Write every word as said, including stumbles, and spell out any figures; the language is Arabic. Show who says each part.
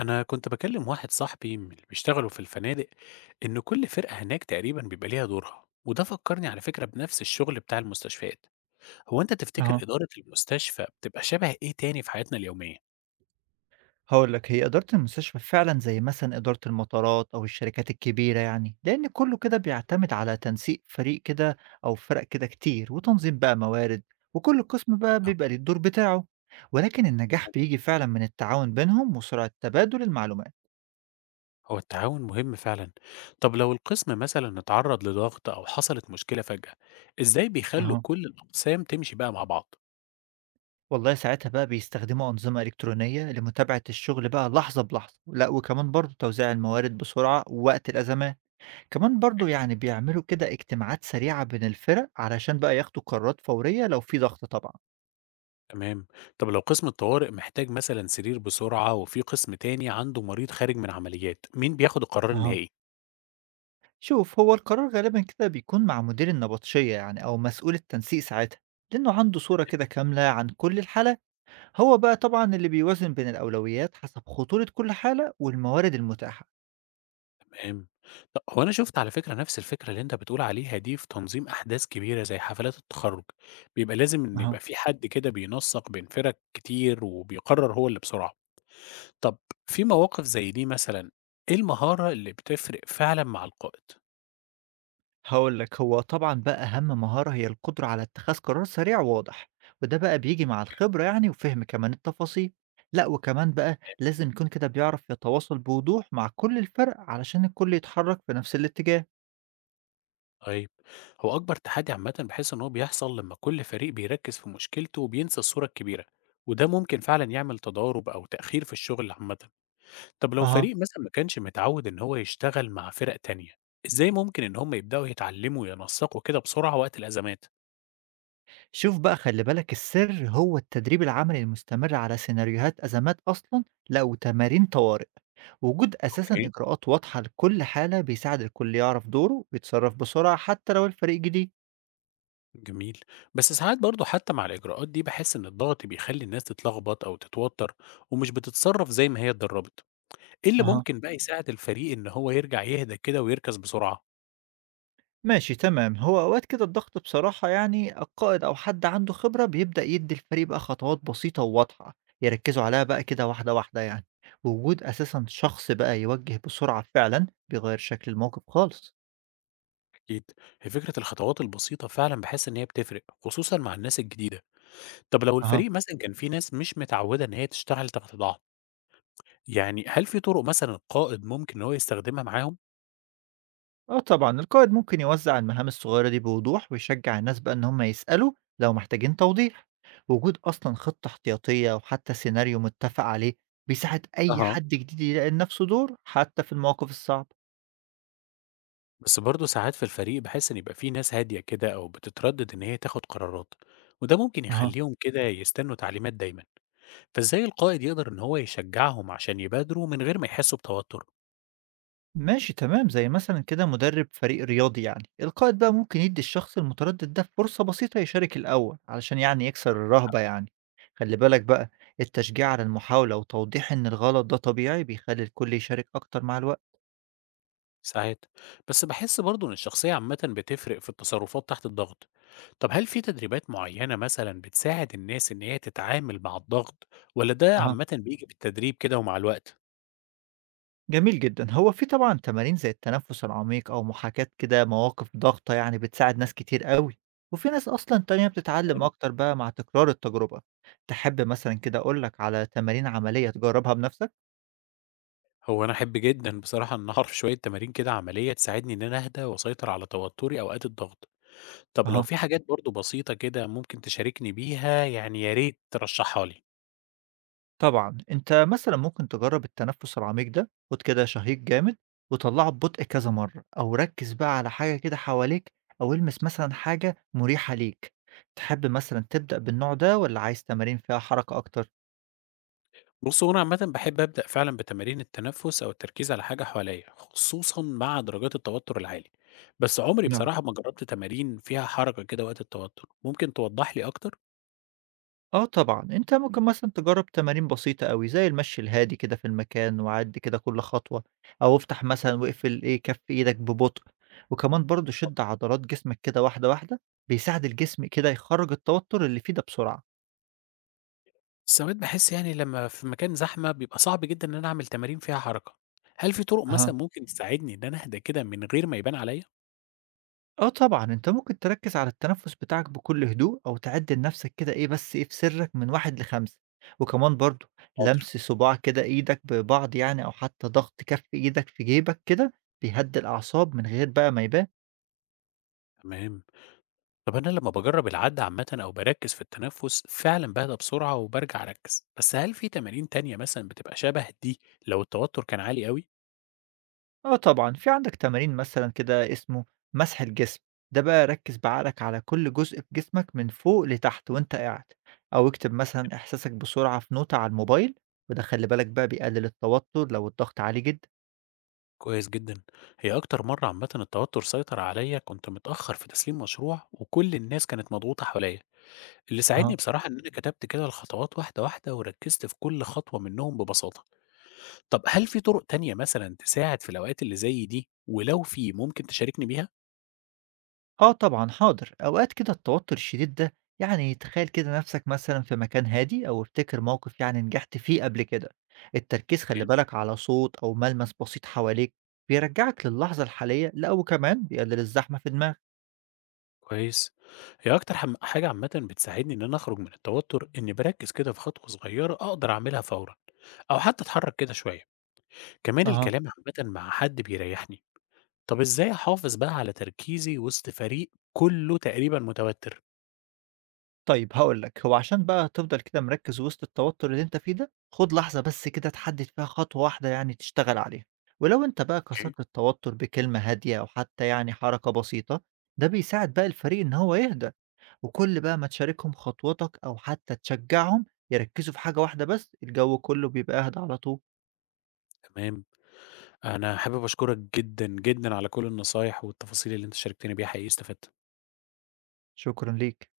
Speaker 1: أنا كنت بكلم واحد صاحبي من اللي بيشتغلوا في الفنادق، إن كل فرقة هناك تقريبا بيبقى ليها دورها. وده فكرني على فكرة بنفس الشغل بتاع المستشفيات. هو أنت
Speaker 2: أها،
Speaker 1: تفتكر إدارة المستشفى بتبقى شبه إيه تاني في حياتنا اليومية؟
Speaker 2: هاقول لك هي إدارة المستشفى فعلًا زي مثلًا إدارة المطارات أو الشركات الكبيرة يعني، لأن كلّه كده بيعتمد على تنسيق فريق كده أو فرق كده كتير، وتنظيم بقى موارد، وكل قسم بقى
Speaker 1: آه،
Speaker 2: بيبقى ليه الدور بتاعه، ولكن النجاح بييجي فعلًا من التعاون بينهم وسرعة تبادل المعلومات.
Speaker 1: هو التعاون مهم فعلا. طب لو القسم مثلا اتعرض لضغط أو حصلت مشكلة فجأة، إزاي بيخلوا
Speaker 2: أها.
Speaker 1: كل الأقسام تمشي بقى مع بعض؟
Speaker 2: والله ساعتها بقى بيستخدموا أنظمة إلكترونية لمتابعة الشغل بقى لحظة بلحظة، لأ وكمان برضه توزيع الموارد بسرعة وقت الأزمات. كمان برضه يعني بيعملوا كده اجتماعات سريعة بين الفرق علشان بقى ياخدوا قرارات فورية لو في ضغط طبعا.
Speaker 1: تمام. طب لو قسم الطوارئ محتاج مثلا سرير بسرعة وفي قسم تاني عنده مريض خارج من عمليات، مين بياخد القرار
Speaker 2: اها.
Speaker 1: النهائي؟
Speaker 2: شوف هو القرار غالبا كده بيكون مع مدير النبطشية يعني أو مسؤول التنسيق ساعتها، لأنه عنده صورة كده كاملة عن كل الحالة، هو بقى طبعا اللي بيوازن بين الأولويات حسب خطورة كل حالة والموارد المتاحة.
Speaker 1: تمام. طَب هو أنا شُفت على فكرة نفس الفكرة اللي أنت بتقول عليها دي في تنظيم أحداث كبيرة زي حفلات التخرُّج، بيبقى لازم إن
Speaker 2: اها.
Speaker 1: يبقى في حد كده بينسّق بين فِرَق كتير وبيقرّر هو اللي بسرعة. طَب في مواقف زي دي مثلًا، إيه المهارة اللي بتفرق فعلًا مع القائد؟
Speaker 2: هاقول لك، هو طبعًا بقى أهم مهارة هي القدرة على اتخاذ قرار سريع وواضح، وده بقى بييجي مع الخبرة يعني وفهم كمان التفاصيل. لأ، وكمان بقى لازم يكون كده بيعرف يتواصل بوضوح مع كل الفرق علشان الكل يتحرك في نفس الاتجاه.
Speaker 1: طيب، هو أكبر تحدي عامةً باحس إن هو بيحصل لمّا كل فريق بيركّز في مشكلته وبينسى الصورة الكبيرة، وده ممكن فعلًا يعمل تضارب أو تأخير في الشغل عامةً. طب لو
Speaker 2: أها.
Speaker 1: فريق مثلا ما كانش متعود إن هو يشتغل مع فرق تانية، إزاي ممكن إن هم يبدأوا يتعلموا وينسقوا كده بسرعة وقت الأزمات؟
Speaker 2: شوف بقى خلِّ بالك السر هو التدريب العملي المستمر على سيناريوهات أزمات أصلًا، لأ وتمارين طوارئ. وجود أساسًا
Speaker 1: أوكي،
Speaker 2: إجراءات واضحة لكل حالة بيساعد الكل يعرف دوره ويتصرف بسرعة حتى لو الفريق جديد.
Speaker 1: جميل. بس ساعات برضه حتى مع الإجراءات دي بحس إن الضغط بيخلي الناس تتلخبط أو تتوتر ومش بتتصرف زي ما هي اتدربت. إيه اللي
Speaker 2: أها.
Speaker 1: ممكن بقى يساعد الفريق إن هو يرجع يهدى كده ويركز بسرعة؟
Speaker 2: ماشي تمام، هو أوقات كده الضغط بصراحة يعني القائد أو حد عنده خبرة بيبدأ يدي الفريق بقى خطوات بسيطة وواضحة يركزوا عليها بقى كده واحدة واحدة يعني. وجود أساسا شخص بقى يوجه بسرعة فعلا بيغير شكل الموقف خالص.
Speaker 1: أكيد. هي فكرة الخطوات البسيطة فعلا بحس إن هي بتفرق خصوصا مع الناس الجديدة. طب لو
Speaker 2: اها.
Speaker 1: الفريق مثلا كان فيه ناس مش متعودة إن هي تشتغل تحت ضغط، يعني هل في طرق مثلًا القائد ممكن إن هو يستخدمها معاهم؟
Speaker 2: اه طبعا القائد ممكن يوزع المهام الصغيرة دي بوضوح ويشجع الناس بقى إن هم يسألوا لو محتاجين توضيح. وجود أصلا خطة احتياطية أو حتى سيناريو متفق عليه بيساعد أي
Speaker 1: أها.
Speaker 2: حد جديد يلاقي لنفسه دور حتى في المواقف الصعبة.
Speaker 1: بس برضه ساعات في الفريق باحس إن يبقى في ناس هادية كده أو بتتردد إن هي تاخد قرارات، وده ممكن
Speaker 2: اها.
Speaker 1: يخليهم كده يستنوا تعليمات دايمًا، فإزاي القائد يقدر إن هو يشجعهم عشان يبادروا من غير ما يحسوا بتوتر؟
Speaker 2: ماشي تمام، زي مثلا كده مدرب فريق رياضي يعني القائد بقى ممكن يدي الشخص المتردد ده فرصة بسيطة يشارك الأول علشان يعني يكسر الرهبة يعني. خلي بالك بقى، التشجيع على المحاولة وتوضيح إن الغلط ده طبيعي بيخلي الكل يشارك أكتر مع الوقت.
Speaker 1: ساعات، بس باحس برضه إن الشخصية عامةً بتفرق في التصرفات تحت الضغط. طب هل في تدريبات معينة مثلًا بتساعد الناس إن هي تتعامل مع الضغط، والّا ده
Speaker 2: أها.
Speaker 1: عامةً بييجي بالتدريب كده ومع الوقت؟
Speaker 2: جميل جدا، هو في طبعا تمارين زي التنفس العميق أو محاكاة كده مواقف ضغطة يعني بتساعد ناس كتير قوي، وفي ناس أصلا تانية بتتعلم
Speaker 1: فاهم؟
Speaker 2: أكتر بقى مع تكرار التجربة. تحب مثلا كده أقولك على تمارين عملية تجربها بنفسك؟
Speaker 1: هو أنا أحب جدًا بصراحة إن أعرف شوية تمارين كده عملية تساعدني إن أنا أهدى وأسيطر على توتري أوقات الضغط. طب لو
Speaker 2: أها.
Speaker 1: في حاجات برضه بسيطة كده ممكن تشاركني بيها، يعني يا ريت ترشّحها لي.
Speaker 2: طبعًا، أنت مثلًا ممكن تجرّب التنفس العميق ده، خُد كده شهيق جامد وطلّعه ببطء كذا مرّة، أو ركّز بقى على حاجة كده حواليك، أو إلمس مثلًا حاجة مُريحة ليك. تحب مثلًا تبدأ بالنوع ده والّا عايز تمارين فيها حركة أكتر؟
Speaker 1: بُص، هو أنا عامةً باحب أبدأ فعلًا بتمارين التنفس أو التركيز على حاجة حواليّا، خصوصًا مع درجات التوتر العالي. بس عمري
Speaker 2: نعم.
Speaker 1: بصراحة ما جربت تمارين فيها حركة كده وقت التوتر، ممكن توضح لي أكتر؟
Speaker 2: آه طبعًا، أنت ممكن مثلًا تجرّب تمارين بسيطة أوي زي المشي الهادي كده في المكان وعدّي كده كل خطوة، أو افتح مثلًا واقفل إيه، كَف إيدك ببطء، وكمان برضه شِد عضلات جسمك كده واحدة، واحدة، بيساعد الجسم كده يخرّج التوتر اللي فيه ده بسرعة.
Speaker 1: ساعات باحس يعني لمّا في مكان زحمة بيبقى صعب جدًا إن أنا أعمل تمارين فيها حركة، هل في طرق مثلًا
Speaker 2: أها.
Speaker 1: ممكن تساعدني إن أنا أهدى كده من غير ما يبان عليّا؟
Speaker 2: آه طبعًا، أنت ممكن تركّز على التنفس بتاعك بكل هدوء أو تعدّل لنفسك كده إيه بس إيه في سرّك من واحد لخمسة، وكمان برضه
Speaker 1: حاضر.
Speaker 2: لمس صباع كده إيدك ببعض يعني أو حتى ضغط كَف إيدك في جيبك كده بيهدّي الأعصاب من غير بقى ما يبان.
Speaker 1: تمام. طب أنا لمّا باجرّب العَدّ عامةً أو باركّز في التنفس فعلًا باهدى بسرعة وبارجع أركّز، بس هل في تمارين تانية مثلًا بتبقى شبه دي لو التوتر كان عالي أوي؟
Speaker 2: آه طبعًا، في عندك تمارين مثلًا كده اسمه مسح الجسم، ده بقى ركّز بعقلك على كل جزء في جسمك من فوق لتحت وأنت قاعد، أو اكتب مثلًا إحساسك بسرعة في نوتة على الموبايل، وده خلّي بالك بقى بيقلل التوتر لو الضغط عالي جدًا.
Speaker 1: كويس جدًا. هي أكتر مرّة عامةً التوتر سيطر عليّا كنت متأخّر في تسليم مشروع وكل الناس كانت مضغوطة حواليّا. اللي ساعدني بصراحة إن أنا كتبت كده الخطوات واحدة، واحدة وركّزت في كل خطوة منّهم ببساطة. طَب هل في طُرق تانية مثلًا تساعد في الأوقات اللي زي دي، ولو في ممكن تشاركني بيها؟
Speaker 2: آه طبعًا حاضر، أوقات كده التوتر الشديد ده يعني تخيّل كده نَفْسك مثلًا في مكان هادي أو افتكر موقف يعني نجحت فيه قبل كده، التركيز خلّي
Speaker 1: أوكي،
Speaker 2: بالك على صوت أو ملمس بسيط حواليك بيرجّعك للحظة الحالية، لأ وكمان بيقلل الزحمة في دماغك.
Speaker 1: كويس. هي أكتر حم حاجة عامةً بتساعدني إن أنا أخرج من التوتر إنّي باركّز كده في خطوة صغيّرة أقدر أعملها فورًا، أو حتّى أتحرّك كده شوية. كمان
Speaker 2: أها.
Speaker 1: الكلام عامةً مع حد بيريّحني. طَب إزاي أحافظ بقى على تركيزي وسط فريق كُلّه تقريبًا متوتر؟
Speaker 2: طيب هاقول لك، هو عشان بقى تفضل كده مركّز وسط التوتر اللي أنت فيه ده، خُد لحظة بس كده تحدد فيها خطوة واحدة يعني تشتغل عليها، ولو أنت بقى
Speaker 1: أوكي،
Speaker 2: كسرت التوتر بكلمة هادية أو حتى يعني حركة بسيطة، ده بيساعد بقى الفريق إن هو يهدى. وكل بقى ما تشاركهم خطواتك أو حتى تشجعهم يركزوا في حاجة واحدة بس الجو كله بيبقى أهدى على طول.
Speaker 1: تمام. أنا حابب أشكرك جدًا، جدًا على كل النصايح والتفاصيل اللي أنت شاركتني بيها، حقيقي استفدت.
Speaker 2: شكرا ليك.